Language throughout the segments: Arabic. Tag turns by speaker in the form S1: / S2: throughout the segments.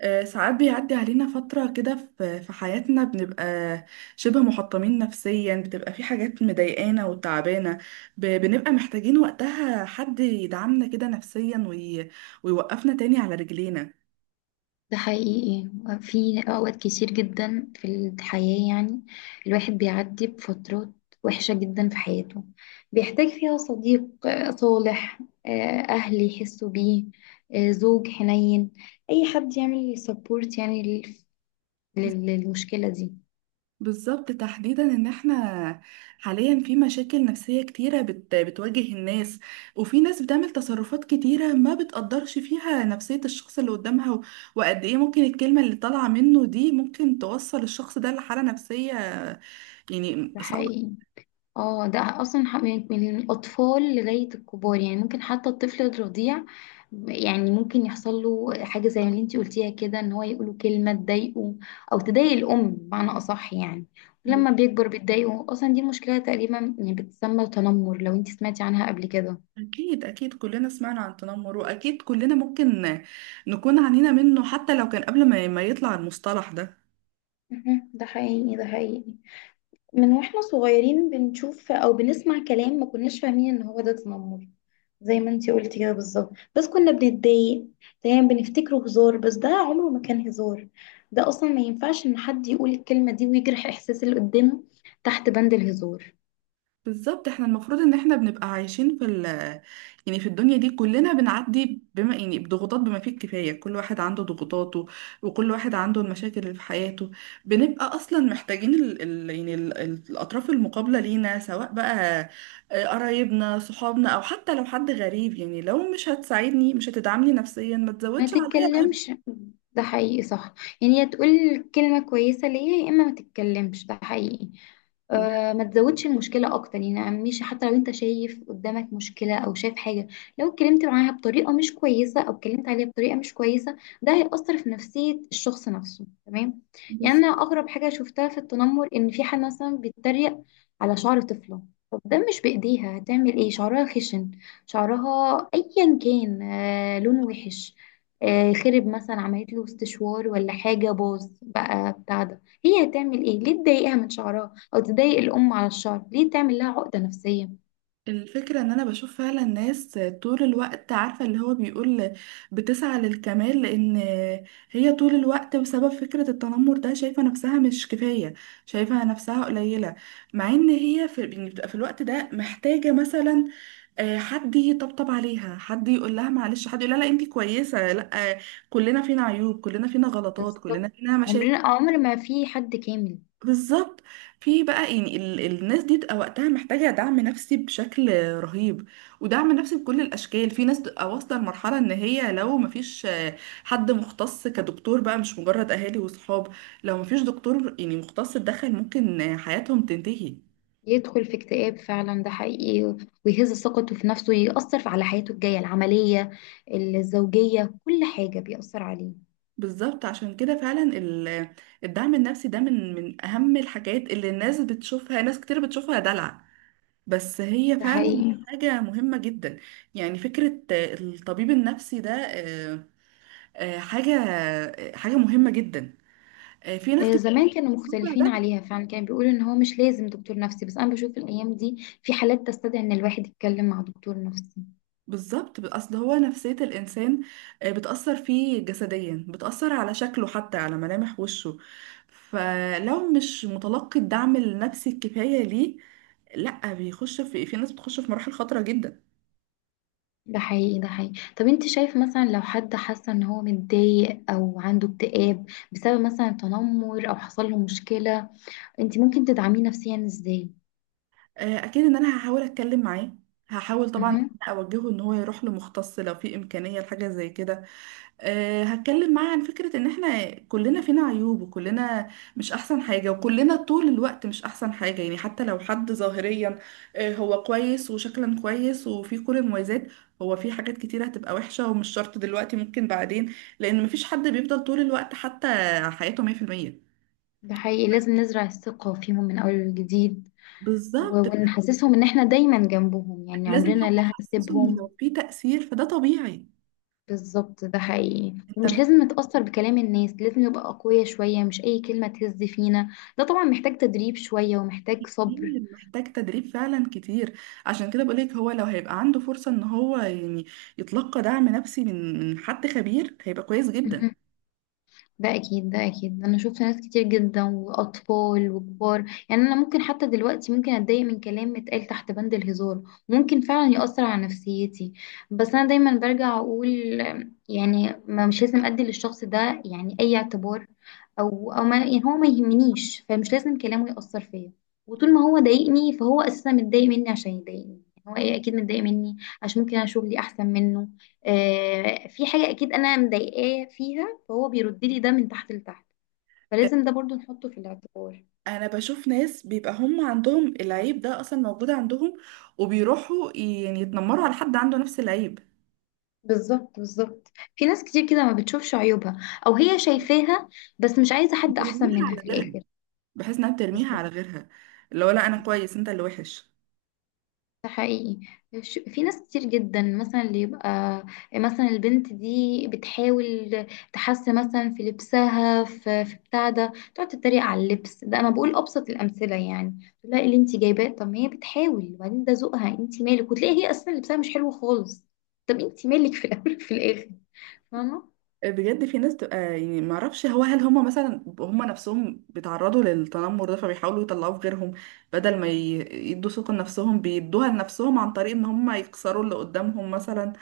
S1: ساعات بيعدي علينا فترة كده في حياتنا بنبقى شبه محطمين نفسيا، بتبقى في حاجات مضايقانا وتعبانة، بنبقى محتاجين وقتها حد يدعمنا كده نفسيا ويوقفنا تاني على رجلينا.
S2: ده حقيقي. في أوقات كتير جدا في الحياة، يعني الواحد بيعدي بفترات وحشة جدا في حياته، بيحتاج فيها صديق صالح، أهل يحسوا بيه، زوج حنين، أي حد يعمل سبورت يعني للمشكلة دي.
S1: بالظبط، تحديدا ان احنا حاليا في مشاكل نفسية كتيرة بتواجه الناس، وفي ناس بتعمل تصرفات كتيرة ما بتقدرش فيها نفسية الشخص اللي قدامها، وقد ايه ممكن الكلمة اللي طالعة منه دي ممكن توصل الشخص ده لحالة نفسية يعني
S2: ده
S1: صعبة.
S2: حقيقي. اه ده اصلا من الاطفال لغايه الكبار، يعني ممكن حتى الطفل الرضيع يعني ممكن يحصل له حاجه زي اللي انتي قلتيها كده ان هو يقوله كلمه تضايقه او تضايق الام بمعنى اصح. يعني لما بيكبر بتضايقه، اصلا دي مشكله تقريبا يعني بتسمى تنمر، لو انتي سمعتي عنها قبل كده.
S1: أكيد أكيد كلنا سمعنا عن التنمر، وأكيد كلنا ممكن نكون عانينا منه حتى لو كان قبل ما يطلع المصطلح ده.
S2: مهم. ده حقيقي. ده حقيقي. من واحنا صغيرين بنشوف او بنسمع كلام ما كناش فاهمين ان هو ده تنمر، زي ما انتي قلتي كده بالظبط، بس كنا بنتضايق. دايما بنفتكره هزار، بس ده عمره ما كان هزار. ده اصلا ما ينفعش ان حد يقول الكلمة دي ويجرح احساس اللي قدامه تحت بند الهزار.
S1: بالظبط، احنا المفروض ان احنا بنبقى عايشين في ال يعني في الدنيا دي، كلنا بنعدي بما يعني بضغوطات بما فيه الكفاية. كل واحد عنده ضغوطاته، وكل واحد عنده المشاكل اللي في حياته. بنبقى اصلا محتاجين ال يعني ال الاطراف المقابلة لينا، سواء بقى قرايبنا، صحابنا، او حتى لو حد غريب. يعني لو مش هتساعدني، مش هتدعمني نفسيا، ما
S2: ما
S1: تزودش عليا
S2: تتكلمش. ده حقيقي، صح. يعني يا تقول كلمة كويسة ليا يا اما ما تتكلمش. ده حقيقي. ما تزودش المشكلة أكتر، يعني مش حتى لو أنت شايف قدامك مشكلة أو شايف حاجة، لو اتكلمت معاها بطريقة مش كويسة أو اتكلمت عليها بطريقة مش كويسة، ده هيأثر في نفسية الشخص نفسه. تمام. يعني أنا
S1: العبء.
S2: أغرب حاجة شفتها في التنمر، إن في حد مثلا بيتريق على شعر طفلة. طب ده مش بإيديها، هتعمل إيه؟ شعرها خشن، شعرها أيا كان، لون وحش، خرب، مثلا عملت له استشوار ولا حاجة باظ بقى بتاع ده، هي هتعمل ايه؟ ليه تضايقها من شعرها أو تضايق الأم على الشعر؟ ليه تعمل لها عقدة نفسية؟
S1: الفكرة ان انا بشوف فعلا ناس طول الوقت عارفة اللي هو بيقول بتسعى للكمال، لان هي طول الوقت بسبب فكرة التنمر ده شايفة نفسها مش كفاية، شايفة نفسها قليلة. مع ان هي في يعني بتبقى في الوقت ده محتاجة مثلا حد يطبطب عليها، حد يقول لها معلش، حد يقول لها لا انتي كويسة. لا، كلنا فينا عيوب، كلنا فينا غلطات،
S2: بالظبط.
S1: كلنا فينا
S2: عمرنا،
S1: مشاكل.
S2: عمر ما في حد كامل.
S1: بالظبط. في بقى يعني الناس دي بتبقى وقتها محتاجة دعم نفسي بشكل رهيب، ودعم نفسي بكل الأشكال. في ناس بتبقى واصلة لمرحلة إن هي لو مفيش حد مختص كدكتور بقى، مش مجرد أهالي وصحاب. لو مفيش دكتور يعني مختص اتدخل، ممكن حياتهم تنتهي.
S2: يدخل في اكتئاب فعلا، ده حقيقي. ويهز ثقته في نفسه، يأثر على حياته الجاية، العملية، الزوجية، كل حاجة بيأثر عليه.
S1: بالظبط، عشان كده فعلا الدعم النفسي ده من أهم الحاجات اللي الناس بتشوفها، ناس كتير بتشوفها دلع، بس هي
S2: ده
S1: فعلا
S2: حقيقي.
S1: حاجة مهمة جدا. يعني فكرة الطبيب النفسي ده حاجة، حاجة مهمة جدا. في ناس كتير
S2: زمان كانوا
S1: بتقول
S2: مختلفين
S1: ده.
S2: عليها، فعلا كان بيقولوا ان هو مش لازم دكتور نفسي، بس انا بشوف الايام دي في حالات تستدعي ان الواحد يتكلم مع دكتور نفسي.
S1: بالظبط، اصل هو نفسية الانسان بتأثر فيه جسديا، بتأثر على شكله، حتى على ملامح وشه. فلو مش متلقي الدعم النفسي الكفاية ليه، لا بيخش في، في ناس بتخش في مراحل خطرة جدا.
S2: ده حقيقي. ده حقيقي. طب انت شايف مثلا لو حد حاسه ان هو متضايق او عنده اكتئاب بسبب مثلا تنمر او حصل له مشكله، انت ممكن تدعميه نفسيا ازاي؟
S1: اكيد ان انا هحاول اتكلم معاه. هحاول طبعا إن
S2: مهم.
S1: أنا اوجهه ان هو يروح لمختص لو في امكانيه لحاجه زي كده. هتكلم معاه عن فكره ان احنا كلنا فينا عيوب، وكلنا مش احسن حاجه، وكلنا طول الوقت مش احسن حاجه. يعني حتى لو حد ظاهريا هو كويس وشكلا كويس وفي كل المميزات، هو في حاجات كتيره هتبقى وحشه، ومش شرط دلوقتي، ممكن بعدين، لان مفيش حد بيفضل طول الوقت حتى حياته 100%.
S2: ده حقيقي، لازم نزرع الثقه فيهم من اول وجديد، و-
S1: بالظبط،
S2: ونحسسهم ان احنا دايما جنبهم، يعني
S1: لازم
S2: عمرنا
S1: حتى
S2: لا
S1: احسسه ان
S2: هنسيبهم.
S1: لو في تاثير فده طبيعي.
S2: بالظبط. ده حقيقي،
S1: انت
S2: ومش
S1: مش
S2: لازم نتأثر بكلام الناس، لازم نبقى أقوياء شوية، مش أي كلمة تهز فينا. ده طبعا محتاج تدريب شوية، ومحتاج صبر.
S1: متخيل، محتاج تدريب فعلا كتير. عشان كده بقولك، هو لو هيبقى عنده فرصة ان هو يعني يتلقى دعم نفسي من حد خبير، هيبقى كويس جدا.
S2: ده اكيد. ده اكيد. انا شفت ناس كتير جدا، واطفال وكبار. يعني انا ممكن حتى دلوقتي ممكن اتضايق من كلام اتقال تحت بند الهزار، ممكن فعلا يأثر على نفسيتي. بس انا دايما برجع اقول، يعني ما مش لازم ادي للشخص ده يعني اي اعتبار، او ما يعني هو ما يهمنيش، فمش لازم كلامه يأثر فيا. وطول ما هو ضايقني فهو اساسا متضايق مني عشان يضايقني، يعني هو اكيد متضايق مني عشان ممكن انا شغلي احسن منه. في حاجة اكيد انا مضايقاه فيها، فهو بيرد لي ده من تحت لتحت. فلازم ده برضو نحطه في الاعتبار.
S1: انا بشوف ناس بيبقى هم عندهم العيب ده اصلا موجود عندهم، وبيروحوا يعني يتنمروا على حد عنده نفس العيب.
S2: بالظبط، بالظبط، في ناس كتير كده ما بتشوفش عيوبها، او هي شايفاها بس مش عايزة حد احسن
S1: بترميها
S2: منها
S1: على
S2: في
S1: غيرها،
S2: الاخر.
S1: بحيث انها بترميها
S2: بالظبط.
S1: على غيرها. اللي هو لا، انا
S2: بالظبط.
S1: كويس، انت اللي وحش.
S2: ده حقيقي. في ناس كتير جدا، مثلا اللي يبقى مثلا البنت دي بتحاول تحسن مثلا في لبسها، في بتاع ده تقعد تتريق على اللبس ده. انا بقول ابسط الامثله، يعني لا اللي انت جايباه؟ طب ما هي بتحاول، وبعدين ده ذوقها، انت مالك؟ وتلاقي هي اصلا لبسها مش حلو خالص. طب انت مالك في الاول في الاخر؟ فاهمه؟
S1: بجد في ناس تبقى يعني ما اعرفش، هو هل هم مثلا هم نفسهم بيتعرضوا للتنمر ده فبيحاولوا يطلعوه في غيرهم بدل ما يدوا ثقة لنفسهم، بيدوها لنفسهم عن طريق ان هم يكسروا اللي قدامهم مثلا.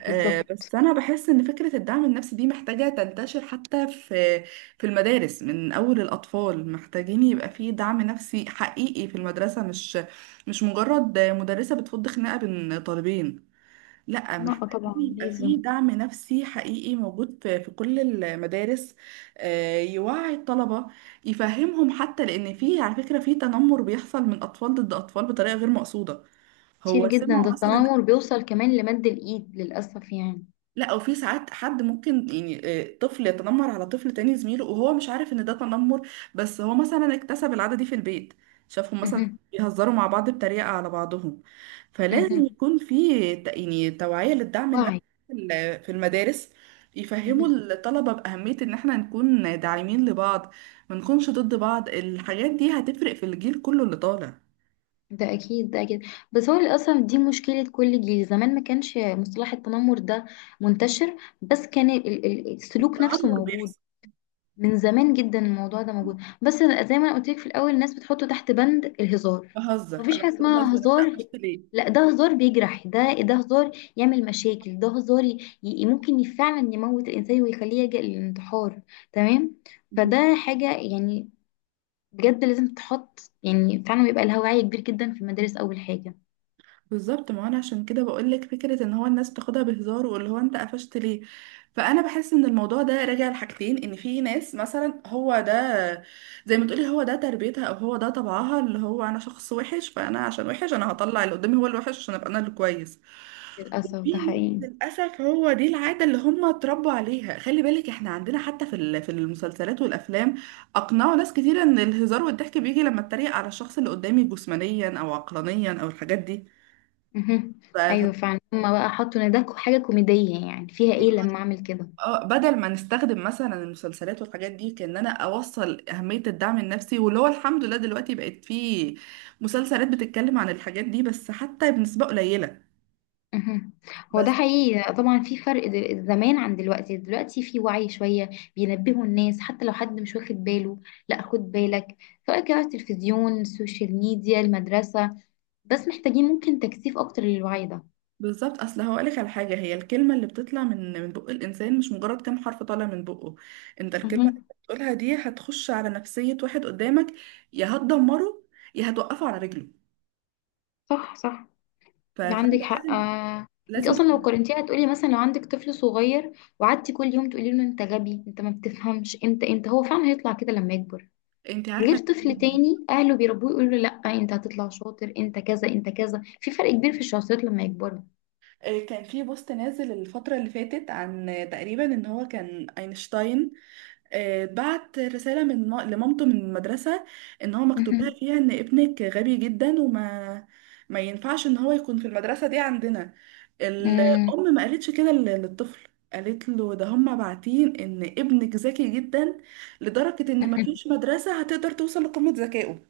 S1: بس انا بحس ان فكرة الدعم النفسي دي محتاجة تنتشر حتى في المدارس. من اول الاطفال محتاجين يبقى في دعم نفسي حقيقي في المدرسة، مش مجرد مدرسة بتفض خناقة بين طالبين. لا،
S2: لا
S1: محتاجين
S2: طبعا
S1: يبقى
S2: لازم.
S1: في دعم نفسي حقيقي موجود في كل المدارس. يوعي الطلبة، يفهمهم، حتى لأن في، على فكرة، في تنمر بيحصل من أطفال ضد أطفال بطريقة غير مقصودة.
S2: كتير
S1: هو
S2: جدا، ده
S1: سمعوا مثلا،
S2: التنمر بيوصل كمان لمد الايد للاسف، يعني.
S1: لا، او في ساعات حد ممكن يعني طفل يتنمر على طفل تاني زميله وهو مش عارف ان ده تنمر، بس هو مثلا اكتسب العادة دي في البيت، شافهم مثلا
S2: مهم.
S1: بيهزروا مع بعض بتريقة على بعضهم. فلازم
S2: مهم.
S1: يكون في يعني توعية للدعم النفسي
S2: وعي.
S1: في المدارس، يفهموا
S2: مهم.
S1: الطلبة بأهمية ان احنا نكون داعمين لبعض، ما نكونش ضد بعض. الحاجات دي هتفرق في الجيل كله اللي طالع.
S2: ده اكيد. ده اكيد. بس هو اللي اصلا دي مشكله كل جيل، زمان ما كانش مصطلح التنمر ده منتشر، بس كان السلوك نفسه
S1: التنمر
S2: موجود.
S1: بيحصل.
S2: من زمان جدا الموضوع ده موجود، بس زي ما انا قلت لك في الاول الناس بتحطه تحت بند الهزار.
S1: بهزر، انا
S2: مفيش حاجه
S1: كنت
S2: اسمها
S1: بهزر، انت
S2: هزار،
S1: قفشت ليه؟
S2: لا ده هزار بيجرح، ده هزار يعمل مشاكل، ده هزار ممكن فعلا يموت الانسان ويخليه يلجأ للانتحار. تمام. فده حاجه، يعني، بجد لازم تتحط، يعني فعلا بيبقى لها وعي كبير جدا في المدارس اول حاجه.
S1: بالظبط، ما انا عشان كده بقولك فكرة ان هو الناس بتاخدها بهزار، واللي هو انت قفشت ليه. فانا بحس ان الموضوع ده راجع لحاجتين، ان في ناس مثلا هو ده، زي ما تقولي، هو ده تربيتها او هو ده طبعها، اللي هو انا شخص وحش فانا عشان وحش انا هطلع اللي قدامي هو الوحش عشان ابقى انا اللي كويس.
S2: للأسف ده
S1: في ناس
S2: حقيقي.
S1: للاسف هو دي العادة اللي هم اتربوا عليها. خلي بالك احنا عندنا حتى في المسلسلات والافلام اقنعوا ناس كتير ان الهزار والضحك بيجي لما اتريق على الشخص اللي قدامي جسمانيا او عقلانيا او الحاجات دي.
S2: مهم.
S1: ف... ف-
S2: أيوة فعلا، هما بقى حطوا إن ده حاجة كوميدية، يعني فيها إيه لما أعمل كده؟
S1: اه بدل ما نستخدم مثلا المسلسلات والحاجات دي كأن انا اوصل اهمية الدعم النفسي، واللي هو الحمد لله دلوقتي بقت في مسلسلات بتتكلم عن الحاجات دي، بس حتى بنسبة قليلة.
S2: مهم. هو ده
S1: بس
S2: حقيقي طبعا، في فرق زمان عن دلوقتي، دلوقتي في وعي شوية، بينبهوا الناس حتى لو حد مش واخد باله، لا خد بالك. سواء كان على التلفزيون، السوشيال ميديا، المدرسة. بس محتاجين ممكن تكثيف أكتر للوعي ده.
S1: بالظبط، اصل هقولك على حاجة، هي الكلمة اللي بتطلع من بق الانسان مش مجرد كام حرف طالع من بقه. انت الكلمة اللي
S2: مهم.
S1: بتقولها دي هتخش على نفسية واحد قدامك، يا هتدمره يا هتوقفه على رجله.
S2: صح. صح. ده
S1: فانت
S2: عندك حق.
S1: لازم،
S2: آه. انت
S1: لازم
S2: اصلا لو
S1: تكون-
S2: قارنتيها هتقولي مثلا، لو عندك طفل صغير وقعدتي كل يوم تقولي له انت غبي، انت ما بتفهمش انت هو فعلا هيطلع كده لما يكبر.
S1: انت
S2: غير
S1: عارفة.
S2: طفل تاني اهله بيربوه يقولوا له لا انت هتطلع شاطر، انت كذا انت كذا. في فرق كبير في الشخصيات لما يكبروا.
S1: كان في بوست نازل الفترة اللي فاتت عن، تقريبا، ان هو كان اينشتاين بعت رسالة لمامته من المدرسة، ان هو مكتوب لها
S2: مهم.
S1: فيها ان ابنك غبي جدا، وما ما ينفعش ان هو يكون في المدرسة دي عندنا.
S2: مم.
S1: الأم ما قالتش كده للطفل، قالت له ده هم باعتين ان ابنك ذكي جدا لدرجة ان ما
S2: مهم.
S1: فيش مدرسة هتقدر توصل لقمة ذكائه.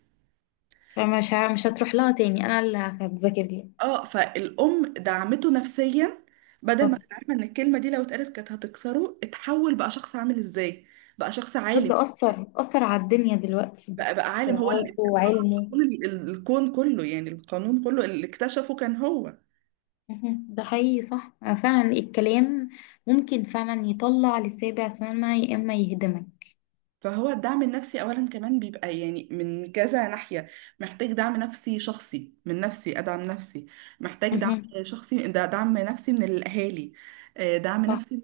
S2: فمش مش هتروح لها تاني، انا اللي هذاكر لها.
S1: اه فالام دعمته نفسيا، بدل ما
S2: طب
S1: كانت عارفه ان الكلمه دي لو اتقالت كانت هتكسره، اتحول بقى شخص عامل ازاي، بقى شخص عالم،
S2: ده اثر على الدنيا دلوقتي،
S1: بقى عالم، هو اللي
S2: اختراعاته
S1: اخترع
S2: وعلمه.
S1: قانون الكون كله، يعني القانون كله اللي اكتشفه كان هو.
S2: مهم. ده حقيقي، صح. فعلا الكلام ممكن فعلا يطلع للسابع سما يا اما يهدمك.
S1: فهو الدعم النفسي اولا كمان بيبقى يعني من كذا ناحيه. محتاج دعم نفسي شخصي، من نفسي ادعم نفسي، محتاج دعم
S2: مهم.
S1: شخصي. ده دعم نفسي من الاهالي، دعم
S2: صح.
S1: نفسي من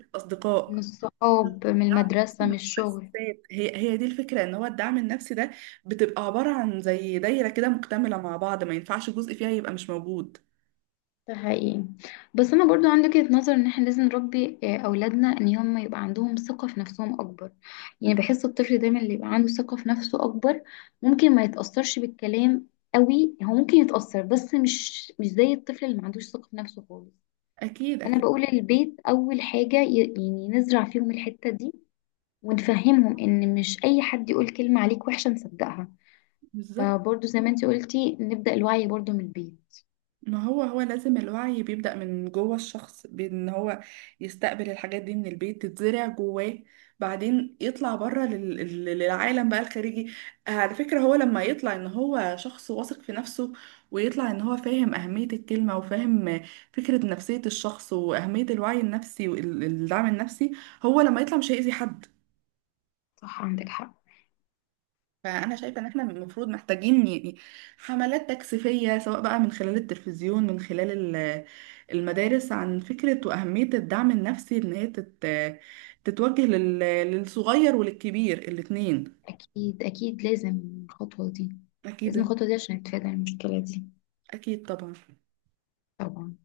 S2: من
S1: الاصدقاء،
S2: الصحاب، من
S1: الدعم النفسي
S2: المدرسة،
S1: من
S2: من الشغل.
S1: المؤسسات. هي دي الفكرة ان هو الدعم النفسي ده بتبقى عبارة عن زي دايرة كده مكتملة مع بعض، ما ينفعش جزء فيها يبقى مش موجود.
S2: ده حقيقي. بس انا برضو عندي وجهة نظر، ان احنا لازم نربي اولادنا ان هم يبقى عندهم ثقة في نفسهم اكبر. يعني بحس الطفل دايما اللي يبقى عنده ثقة في نفسه اكبر ممكن ما يتأثرش بالكلام قوي، هو ممكن يتأثر بس مش زي الطفل اللي ما عندوش ثقة في نفسه خالص.
S1: اكيد
S2: انا
S1: اكيد.
S2: بقول البيت اول حاجة يعني نزرع فيهم الحتة دي، ونفهمهم ان مش اي حد يقول كلمة عليك وحشة نصدقها.
S1: بالظبط.
S2: فبرضو زي ما انت قلتي، نبدأ الوعي برضو من البيت.
S1: ما هو لازم الوعي بيبدأ من جوه الشخص، بأن هو يستقبل الحاجات دي من البيت تتزرع جواه، بعدين يطلع بره للعالم بقى الخارجي. على فكرة هو لما يطلع ان هو شخص واثق في نفسه، ويطلع ان هو فاهم أهمية الكلمة، وفاهم فكرة نفسية الشخص وأهمية الوعي النفسي والدعم النفسي، هو لما يطلع مش هيأذي حد.
S2: صح، عندك حق.
S1: فأنا شايفة إن إحنا المفروض محتاجين يعني حملات تكثيفية، سواء بقى من خلال التلفزيون، من خلال ال- المدارس، عن فكرة وأهمية الدعم النفسي، إن هي تتوجه للصغير وللكبير الاتنين.
S2: اكيد. اكيد. لازم الخطوة دي. لازم
S1: أكيد.
S2: الخطوة دي عشان نتفادى المشكلة دي.
S1: أكيد طبعا.
S2: طبعا.